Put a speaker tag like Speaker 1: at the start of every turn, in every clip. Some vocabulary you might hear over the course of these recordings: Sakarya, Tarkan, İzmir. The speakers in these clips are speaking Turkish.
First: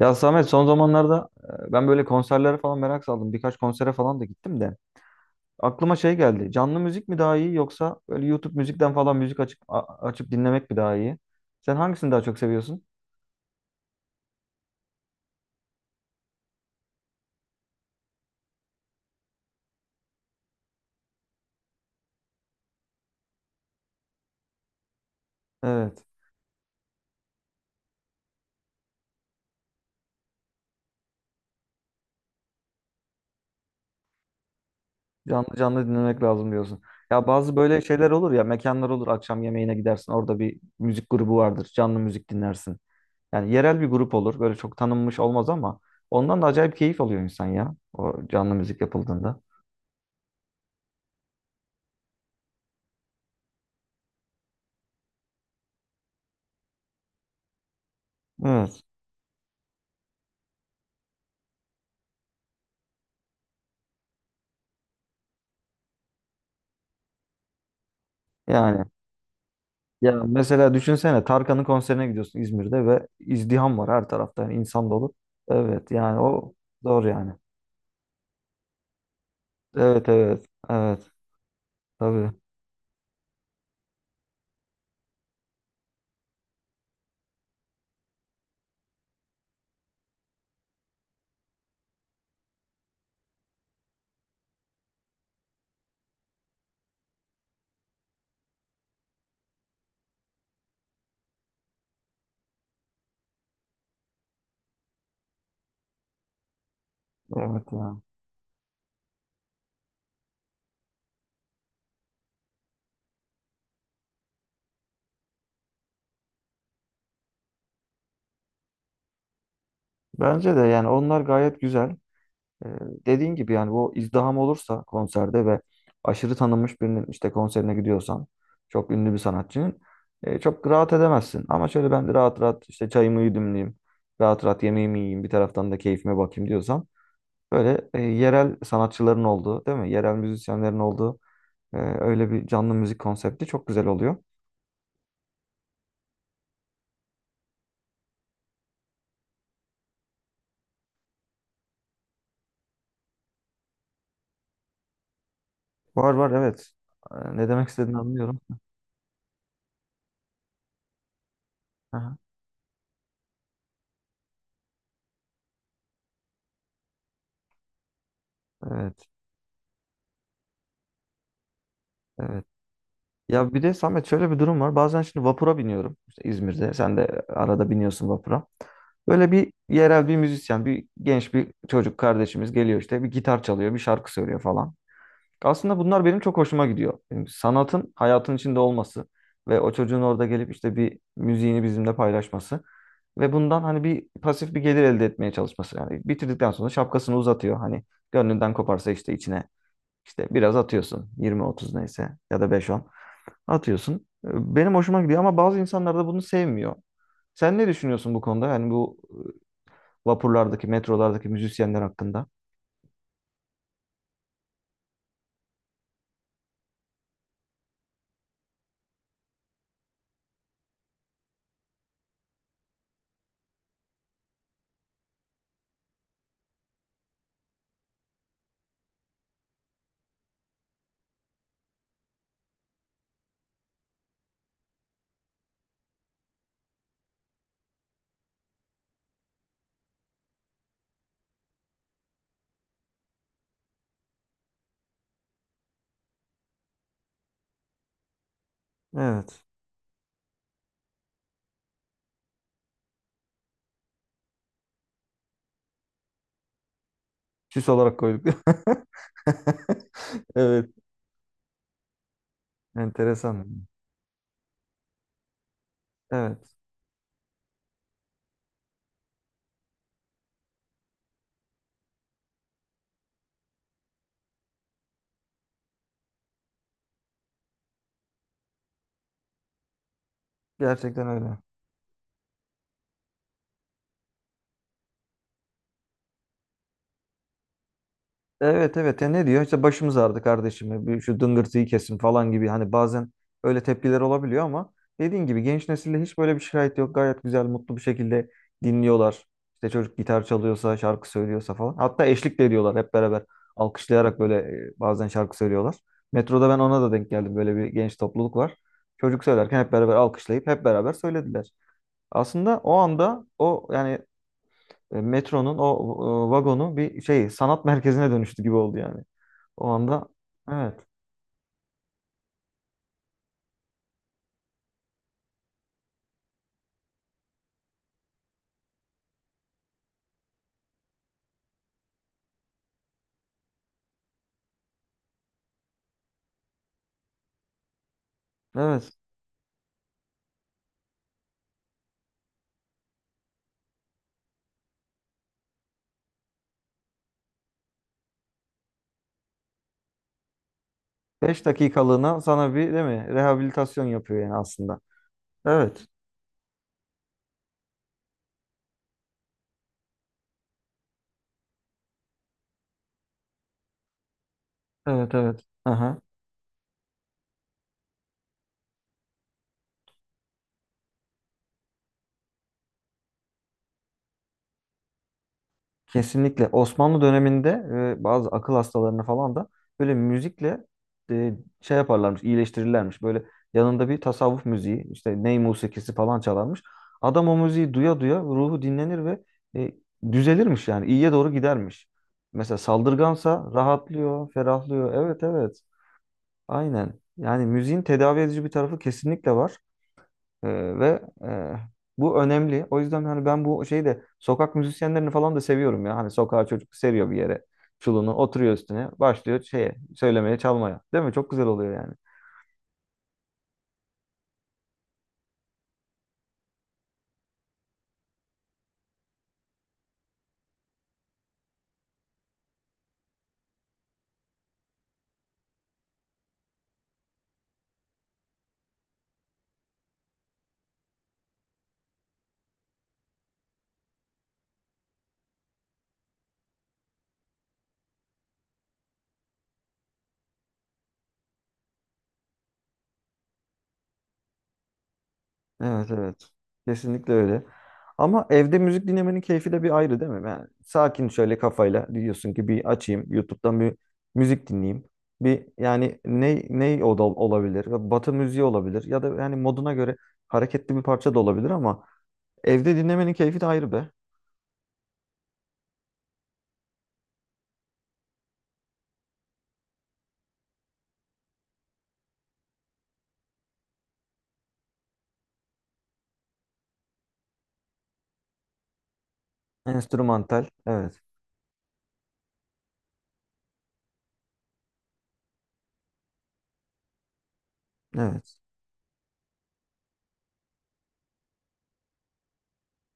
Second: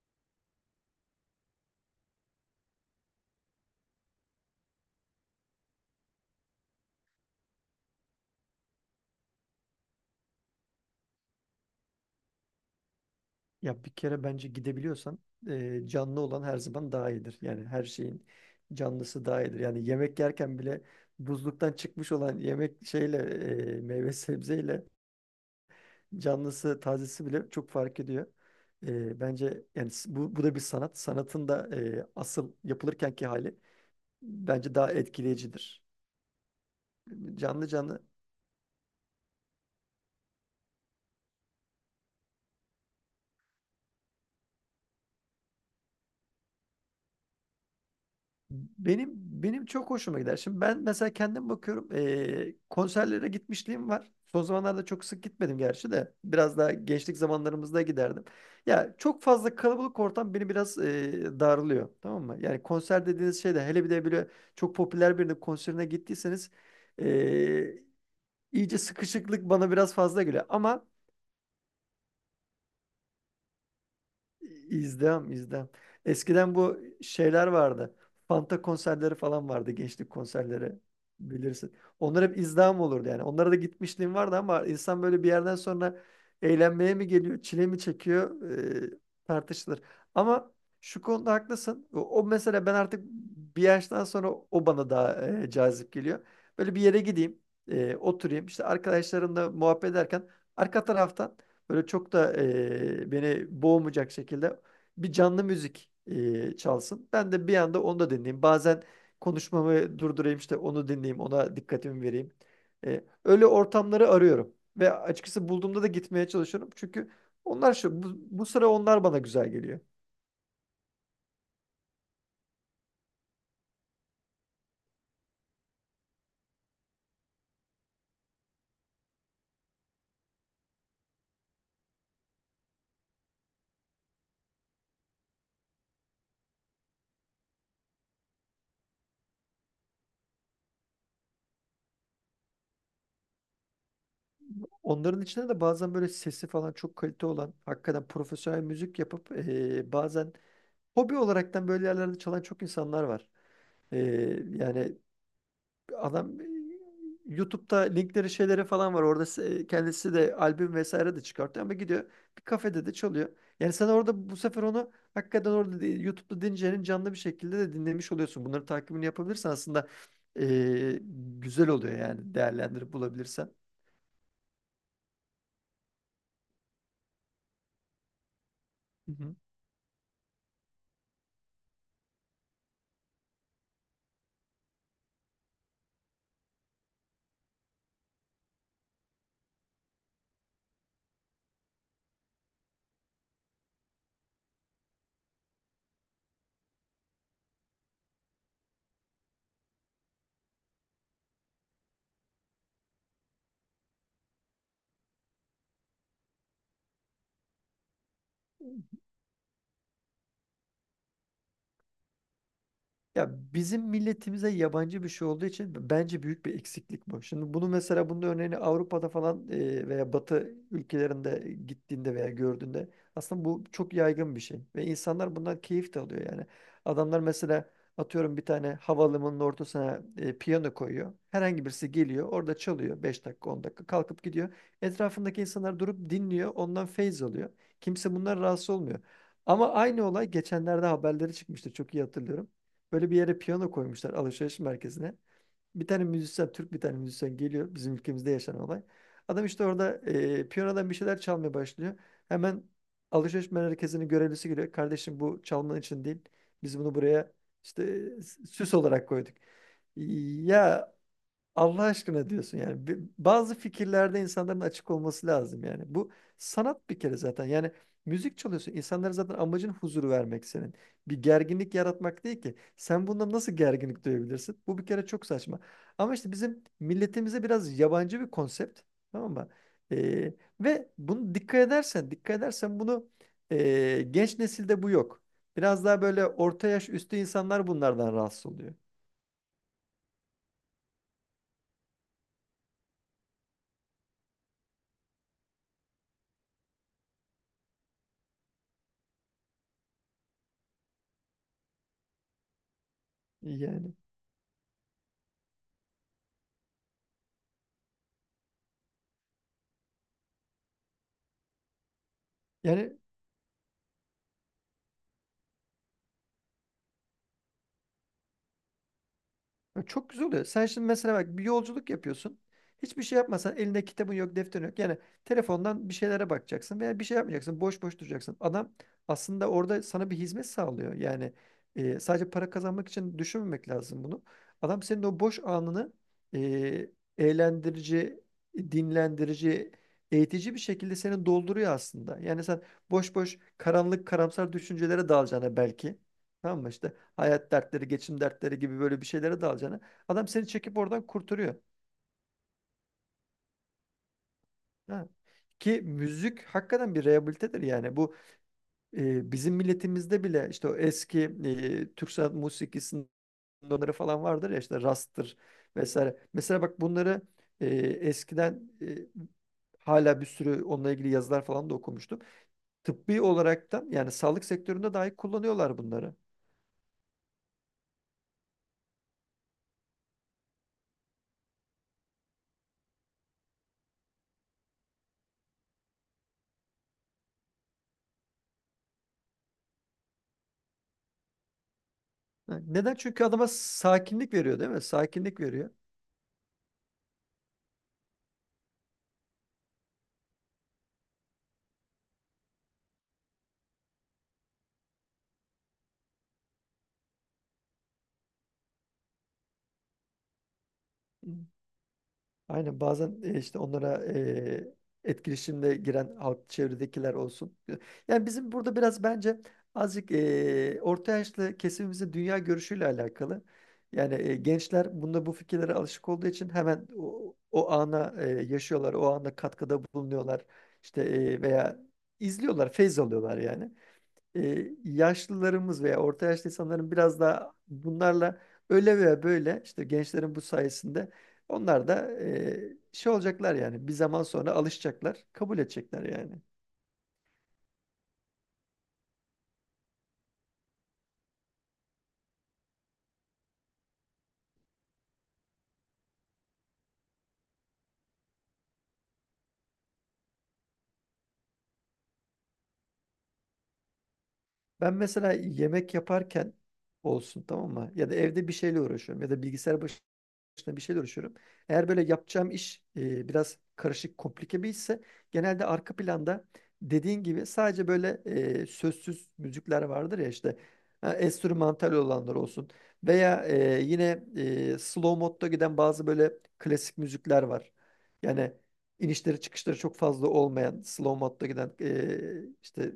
Speaker 1: Ya Samet, son zamanlarda ben böyle konserlere falan merak saldım. Birkaç konsere falan da gittim de. Aklıma şey geldi. Canlı müzik mi daha iyi, yoksa böyle YouTube müzikten falan müzik açıp açıp dinlemek mi daha iyi? Sen hangisini daha çok seviyorsun?
Speaker 2: Ya bir kere bence gidebiliyorsan canlı olan her zaman daha iyidir. Yani her şeyin canlısı daha iyidir. Yani yemek yerken bile buzluktan çıkmış olan yemek şeyle meyve sebzeyle
Speaker 1: Evet.
Speaker 2: canlısı tazesi bile çok fark ediyor. Bence yani bu da bir sanat. Sanatın da asıl yapılırkenki hali bence daha
Speaker 1: Canlı
Speaker 2: etkileyicidir.
Speaker 1: canlı dinlemek lazım diyorsun. Ya bazı
Speaker 2: Canlı
Speaker 1: böyle
Speaker 2: canlı.
Speaker 1: şeyler olur ya, mekanlar olur, akşam yemeğine gidersin, orada bir müzik grubu vardır, canlı müzik dinlersin. Yani yerel bir grup olur, böyle çok tanınmış olmaz, ama ondan da acayip keyif alıyor insan ya, o canlı müzik
Speaker 2: Benim
Speaker 1: yapıldığında.
Speaker 2: benim çok hoşuma gider. Şimdi ben mesela kendim bakıyorum, konserlere gitmişliğim var. Son zamanlarda çok sık gitmedim gerçi de biraz daha gençlik zamanlarımızda giderdim.
Speaker 1: Evet.
Speaker 2: Ya çok fazla kalabalık ortam beni biraz darlıyor, tamam mı? Yani konser dediğiniz şey de hele bir de böyle çok popüler birinin konserine gittiyseniz eee, iyice
Speaker 1: Yani.
Speaker 2: sıkışıklık bana biraz
Speaker 1: Ya
Speaker 2: fazla geliyor.
Speaker 1: mesela
Speaker 2: Ama.
Speaker 1: düşünsene, Tarkan'ın konserine gidiyorsun İzmir'de ve izdiham var her tarafta, yani insan dolu.
Speaker 2: İzdiham, izdiham.
Speaker 1: Evet, yani o
Speaker 2: Eskiden bu
Speaker 1: zor yani.
Speaker 2: şeyler vardı. Fanta konserleri falan vardı.
Speaker 1: Evet,
Speaker 2: Gençlik
Speaker 1: evet,
Speaker 2: konserleri
Speaker 1: evet,
Speaker 2: bilirsin. Onlar
Speaker 1: tabii.
Speaker 2: hep izdiham olurdu yani. Onlara da gitmişliğim vardı ama insan böyle bir yerden sonra eğlenmeye mi geliyor, çile mi çekiyor, e, tartışılır. Ama şu konuda haklısın. O mesela ben artık bir yaştan sonra o bana daha cazip geliyor. Böyle bir yere gideyim, oturayım. İşte arkadaşlarımla muhabbet ederken arka taraftan böyle çok da beni boğmayacak şekilde bir canlı müzik çalsın. Ben de bir
Speaker 1: Evet
Speaker 2: anda onu
Speaker 1: yani.
Speaker 2: da dinleyeyim. Bazen konuşmamı durdurayım, işte onu dinleyeyim, ona dikkatimi vereyim. Öyle ortamları arıyorum ve açıkçası bulduğumda da gitmeye çalışıyorum. Çünkü onlar şu bu sıra onlar bana güzel geliyor.
Speaker 1: Bence de yani onlar gayet güzel. Ee, Dediğin gibi yani, bu izdiham olursa konserde ve aşırı tanınmış birinin işte konserine gidiyorsan, çok ünlü bir sanatçının çok rahat edemezsin. Ama şöyle ben de rahat rahat işte çayımı yudumlayayım. Rahat rahat yemeğimi yiyeyim, bir taraftan da keyfime bakayım diyorsan. Böyle yerel sanatçıların olduğu, değil mi? Yerel müzisyenlerin olduğu öyle bir canlı müzik konsepti çok güzel oluyor.
Speaker 2: Onların içinde de bazen böyle sesi falan çok kalite olan, hakikaten profesyonel müzik yapıp bazen hobi olaraktan böyle yerlerde çalan çok insanlar var. E, Yani
Speaker 1: Var var,
Speaker 2: adam
Speaker 1: evet. E, ne demek
Speaker 2: YouTube'da
Speaker 1: istediğini
Speaker 2: linkleri
Speaker 1: anlıyorum.
Speaker 2: şeyleri falan var. Orada kendisi de albüm vesaire de çıkartıyor ama gidiyor,
Speaker 1: Aha,
Speaker 2: bir kafede de çalıyor. Yani sen orada bu sefer onu hakikaten orada YouTube'da dinleyeceğin canlı bir şekilde de dinlemiş oluyorsun. Bunları takibini
Speaker 1: evet,
Speaker 2: yapabilirsen aslında eee, güzel oluyor yani,
Speaker 1: evet.
Speaker 2: değerlendirip bulabilirsen.
Speaker 1: Ya bir de Samet, şöyle bir durum var. Bazen şimdi vapura biniyorum. İşte İzmir'de. Sen de arada biniyorsun vapura.
Speaker 2: Hı
Speaker 1: Böyle
Speaker 2: hı.
Speaker 1: bir yerel bir müzisyen, bir genç bir çocuk kardeşimiz geliyor, işte bir gitar çalıyor, bir şarkı söylüyor falan. Aslında bunlar benim çok hoşuma gidiyor. Yani sanatın hayatın içinde olması ve o çocuğun orada gelip işte bir müziğini bizimle paylaşması ve bundan hani bir pasif bir gelir elde etmeye çalışması. Yani bitirdikten sonra şapkasını uzatıyor. Hani gönlünden koparsa işte içine, işte biraz atıyorsun. 20-30 neyse ya da 5-10 atıyorsun. Benim hoşuma gidiyor ama bazı insanlar da bunu sevmiyor. Sen ne düşünüyorsun bu konuda? Yani bu vapurlardaki, metrolardaki müzisyenler hakkında?
Speaker 2: Ya bizim milletimize yabancı bir şey olduğu için bence büyük bir eksiklik bu. Şimdi bunu mesela bunun örneğini Avrupa'da falan veya Batı ülkelerinde gittiğinde veya gördüğünde aslında bu çok yaygın bir şey ve insanlar bundan keyif de alıyor yani. Adamlar mesela atıyorum bir tane havalimanının ortasına piyano koyuyor. Herhangi birisi geliyor, orada çalıyor, 5 dakika 10 dakika kalkıp gidiyor. Etrafındaki insanlar durup dinliyor, ondan feyz alıyor. Kimse bundan rahatsız olmuyor. Ama aynı olay geçenlerde haberleri çıkmıştı. Çok iyi hatırlıyorum. Böyle bir yere piyano koymuşlar, alışveriş merkezine. Bir tane müzisyen, Türk bir tane müzisyen geliyor, bizim ülkemizde yaşanan olay.
Speaker 1: Evet.
Speaker 2: Adam işte orada piyanodan bir şeyler çalmaya başlıyor. Hemen alışveriş merkezinin görevlisi geliyor. Kardeşim, bu çalman için değil. Biz bunu buraya
Speaker 1: Süs
Speaker 2: işte
Speaker 1: olarak
Speaker 2: e,
Speaker 1: koyduk.
Speaker 2: süs olarak koyduk.
Speaker 1: Evet.
Speaker 2: Ya, Allah aşkına diyorsun yani. Bazı
Speaker 1: Enteresan.
Speaker 2: fikirlerde insanların açık olması lazım yani. Bu
Speaker 1: Evet.
Speaker 2: sanat bir kere zaten. Yani müzik çalıyorsun. İnsanlara zaten amacın huzuru vermek senin. Bir gerginlik yaratmak değil ki. Sen bundan nasıl gerginlik duyabilirsin? Bu bir kere çok saçma. Ama işte bizim milletimize biraz yabancı bir konsept. Tamam mı? Ee, Ve
Speaker 1: Gerçekten
Speaker 2: bunu
Speaker 1: öyle.
Speaker 2: dikkat edersen bunu genç nesilde bu yok. Biraz daha böyle orta yaş üstü insanlar bunlardan rahatsız oluyor.
Speaker 1: Evet, evet. Ya ne diyor? İşte başımız ağrıdı kardeşim. Bir şu dıngırtıyı kesin falan gibi. Hani bazen öyle tepkiler olabiliyor ama dediğin gibi genç nesilde hiç böyle bir şikayet yok. Gayet güzel, mutlu bir şekilde dinliyorlar. İşte çocuk gitar çalıyorsa, şarkı söylüyorsa falan. Hatta eşlik de ediyorlar hep beraber.
Speaker 2: Yani.
Speaker 1: Alkışlayarak böyle bazen şarkı söylüyorlar. Metroda ben ona da denk geldim. Böyle bir genç topluluk var. Çocuk söylerken hep beraber alkışlayıp hep beraber söylediler. Aslında o
Speaker 2: Yani.
Speaker 1: anda o, yani metronun o vagonu bir şey, sanat merkezine dönüştü gibi oldu yani. O
Speaker 2: Ya,
Speaker 1: anda,
Speaker 2: çok güzel oluyor. Sen
Speaker 1: evet
Speaker 2: şimdi mesela bak, bir yolculuk yapıyorsun. Hiçbir şey yapmasan, elinde kitabın yok, defterin yok. Yani telefondan bir şeylere bakacaksın veya bir şey yapmayacaksın. Boş boş duracaksın. Adam aslında orada sana bir hizmet sağlıyor. Yani sadece para kazanmak için düşünmemek lazım bunu. Adam senin o boş anını e, eğlendirici,
Speaker 1: evet,
Speaker 2: dinlendirici, eğitici bir şekilde seni dolduruyor aslında. Yani sen boş boş karanlık, karamsar düşüncelere dalacağına belki. Tamam mı işte? Hayat dertleri, geçim dertleri gibi böyle bir şeylere dalacağına adam seni çekip oradan
Speaker 1: 5
Speaker 2: kurtarıyor.
Speaker 1: dakikalığına sana bir, değil mi, rehabilitasyon yapıyor yani aslında.
Speaker 2: Ha. Ki
Speaker 1: Evet,
Speaker 2: müzik hakikaten bir rehabilitedir yani. Bu bizim milletimizde bile işte o eski Türk sanat musikisinin onları falan vardır ya, işte
Speaker 1: evet,
Speaker 2: rastır
Speaker 1: evet. Aha.
Speaker 2: vesaire. Mesela bak bunları eskiden hala bir sürü onunla ilgili yazılar falan da okumuştum. Tıbbi olaraktan yani sağlık sektöründe dahi kullanıyorlar bunları.
Speaker 1: Kesinlikle Osmanlı döneminde bazı akıl hastalarını falan da böyle müzikle e, şey yaparlarmış, iyileştirirlermiş. Böyle yanında bir tasavvuf müziği, işte ney musikisi falan çalarmış. Adam o müziği duya duya ruhu dinlenir ve e, düzelirmiş yani, iyiye doğru gidermiş. Mesela
Speaker 2: Ha, neden? Çünkü adama
Speaker 1: saldırgansa rahatlıyor,
Speaker 2: sakinlik veriyor, değil mi?
Speaker 1: ferahlıyor. Evet,
Speaker 2: Sakinlik
Speaker 1: evet.
Speaker 2: veriyor.
Speaker 1: Aynen. Yani müziğin tedavi edici bir tarafı kesinlikle var. Ee, ve bu önemli. O yüzden hani ben bu şeyi de, sokak müzisyenlerini falan da seviyorum ya. Hani sokağa çocuk seriyor bir yere çulunu, oturuyor üstüne, başlıyor şeye, söylemeye, çalmaya. Değil mi? Çok güzel oluyor yani.
Speaker 2: Aynen, bazen işte onlara etkileşimde giren halk, çevredekiler olsun. Yani bizim burada biraz bence azıcık orta yaşlı kesimimizin dünya görüşüyle alakalı. Yani gençler bunda bu fikirlere alışık olduğu için hemen o ana yaşıyorlar, o ana katkıda bulunuyorlar. İşte veya izliyorlar, feyz alıyorlar yani yaşlılarımız veya orta yaşlı insanların biraz daha bunlarla öyle veya böyle işte gençlerin bu sayesinde onlar da şey olacaklar yani, bir zaman sonra alışacaklar, kabul
Speaker 1: Evet,
Speaker 2: edecekler
Speaker 1: evet.
Speaker 2: yani.
Speaker 1: Kesinlikle öyle. Ama evde müzik dinlemenin keyfi de bir ayrı, değil mi? Yani sakin şöyle kafayla diyorsun ki, bir açayım YouTube'dan bir müzik dinleyeyim. Bir yani ne o da olabilir? Batı müziği olabilir ya da yani moduna göre hareketli bir parça da olabilir, ama evde dinlemenin keyfi de ayrı be.
Speaker 2: Ben mesela yemek yaparken olsun, tamam mı? Ya da evde bir şeyle uğraşıyorum ya da bilgisayar başına bir şeyle uğraşıyorum. Eğer böyle yapacağım iş biraz karışık, komplike bir işse genelde arka planda, dediğin gibi, sadece böyle sözsüz müzikler vardır ya
Speaker 1: Enstrümantal.
Speaker 2: işte.
Speaker 1: Evet.
Speaker 2: Ha, enstrümantal olanlar olsun veya yine slow modda giden bazı böyle klasik müzikler var.
Speaker 1: Evet.
Speaker 2: Yani inişleri çıkışları çok fazla olmayan, slow modda giden işte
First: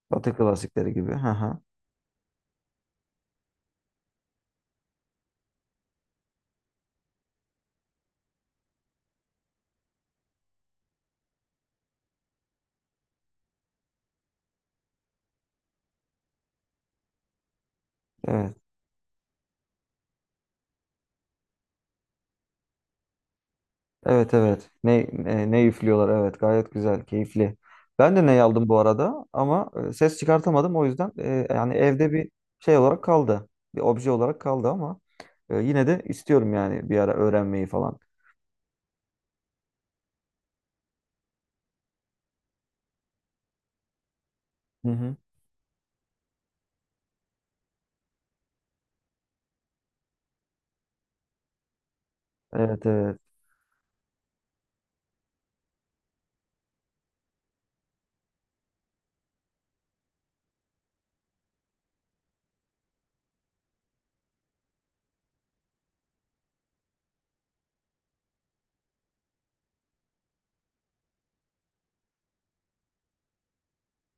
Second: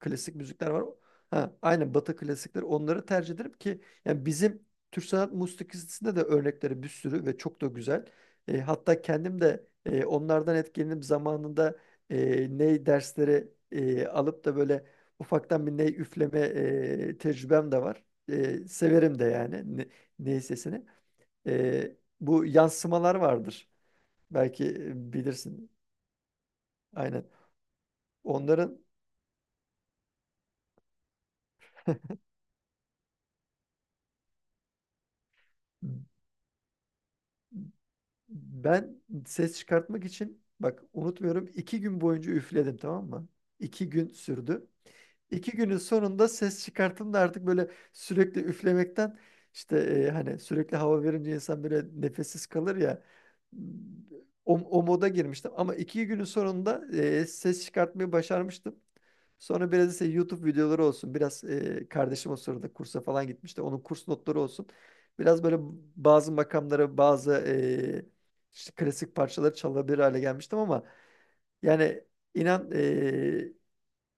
Speaker 2: klasik
Speaker 1: Batı
Speaker 2: müzikler var.
Speaker 1: klasikleri gibi. Hı
Speaker 2: Ha,
Speaker 1: hı.
Speaker 2: aynen, Batı klasikleri, onları tercih ederim ki yani bizim Türk sanat musikisinde de örnekleri bir sürü ve çok da güzel. Hatta kendim de onlardan etkilenip zamanında ney dersleri alıp da böyle ufaktan bir ney üfleme tecrübem de var.
Speaker 1: Evet.
Speaker 2: Severim de yani ney sesini. Bu yansımalar vardır.
Speaker 1: Evet,
Speaker 2: Belki
Speaker 1: evet. Ne ne
Speaker 2: bilirsin.
Speaker 1: üflüyorlar. Evet. Gayet güzel,
Speaker 2: Aynen.
Speaker 1: keyifli. Ben de ney aldım bu
Speaker 2: Onların
Speaker 1: arada ama ses çıkartamadım. O yüzden yani evde bir şey olarak kaldı. Bir obje olarak kaldı, ama yine de istiyorum yani bir ara öğrenmeyi falan.
Speaker 2: Ben ses çıkartmak için bak, unutmuyorum, 2 gün boyunca üfledim, tamam mı? 2 gün sürdü.
Speaker 1: Hı hı.
Speaker 2: 2 günün sonunda ses çıkarttım da artık böyle sürekli üflemekten işte hani sürekli hava verince insan böyle nefessiz kalır
Speaker 1: Evet,
Speaker 2: ya,
Speaker 1: evet.
Speaker 2: o moda girmiştim ama 2 günün sonunda ses çıkartmayı başarmıştım. Sonra biraz ise YouTube videoları olsun, biraz kardeşim o sırada kursa falan gitmişti, onun kurs notları olsun. Biraz böyle bazı makamlara, bazı işte klasik parçaları çalabilir hale gelmiştim ama yani inan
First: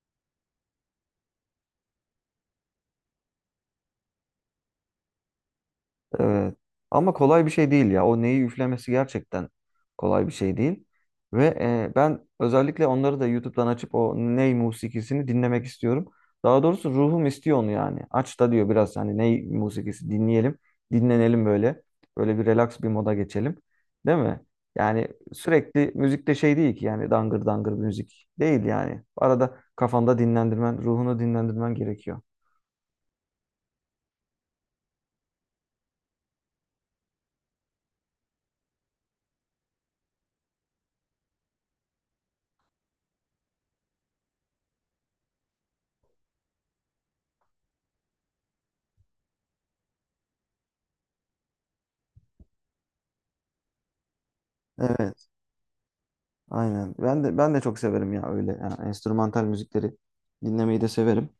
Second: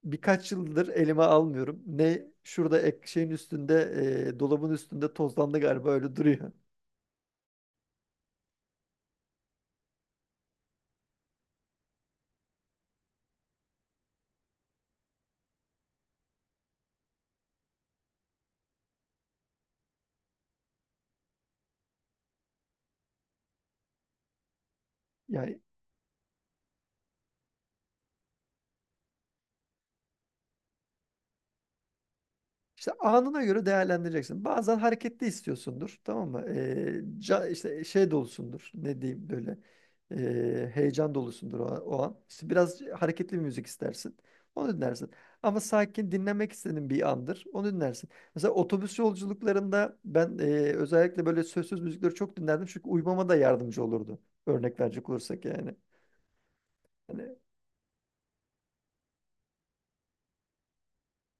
Speaker 2: birkaç yıldır elime almıyorum. Ne şurada ek şeyin üstünde, dolabın üstünde tozlandı galiba, öyle duruyor.
Speaker 1: Evet. Ama kolay bir şey değil ya. O neyi üflemesi gerçekten kolay bir şey değil. Ve ben özellikle onları da YouTube'dan açıp o ney musikisini dinlemek istiyorum. Daha doğrusu ruhum istiyor onu yani. Aç da diyor biraz, hani ney musikisi dinleyelim, dinlenelim böyle. Böyle bir relax bir moda geçelim. Değil mi? Yani
Speaker 2: Yani.
Speaker 1: sürekli müzikte şey değil ki yani, dangır dangır bir müzik değil yani. Arada kafanda dinlendirmen, ruhunu dinlendirmen gerekiyor.
Speaker 2: İşte anına göre değerlendireceksin. Bazen hareketli istiyorsundur, tamam mı? İşte şey dolusundur, ne diyeyim böyle. Heyecan dolusundur, o an. İşte biraz hareketli bir müzik istersin. Onu dinlersin. Ama sakin dinlemek istediğin bir andır. Onu dinlersin. Mesela otobüs yolculuklarında ben özellikle böyle sözsüz müzikleri çok dinlerdim. Çünkü uyumama da yardımcı olurdu. Örnek verecek
Speaker 1: Evet.
Speaker 2: olursak yani.
Speaker 1: Aynen. Ben
Speaker 2: Hani
Speaker 1: de ben de çok severim ya öyle. Yani enstrümantal müzikleri dinlemeyi de severim.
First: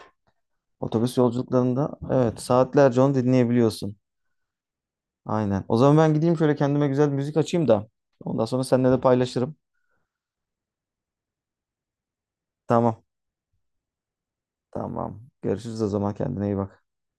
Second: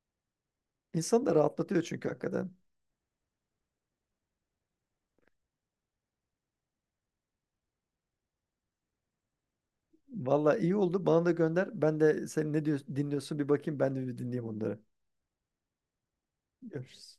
Speaker 1: Otobüs
Speaker 2: insanı da rahatlatıyor
Speaker 1: yolculuklarında
Speaker 2: çünkü,
Speaker 1: evet,
Speaker 2: hakikaten.
Speaker 1: saatlerce onu dinleyebiliyorsun. Aynen. O zaman ben gideyim, şöyle kendime güzel bir müzik açayım da. Ondan sonra seninle de paylaşırım.
Speaker 2: Valla iyi oldu. Bana da gönder. Ben de sen ne diyorsun,
Speaker 1: Tamam.
Speaker 2: dinliyorsun, bir bakayım. Ben de bir dinleyeyim onları.
Speaker 1: Tamam. Görüşürüz o zaman. Kendine iyi bak.
Speaker 2: Görüşürüz.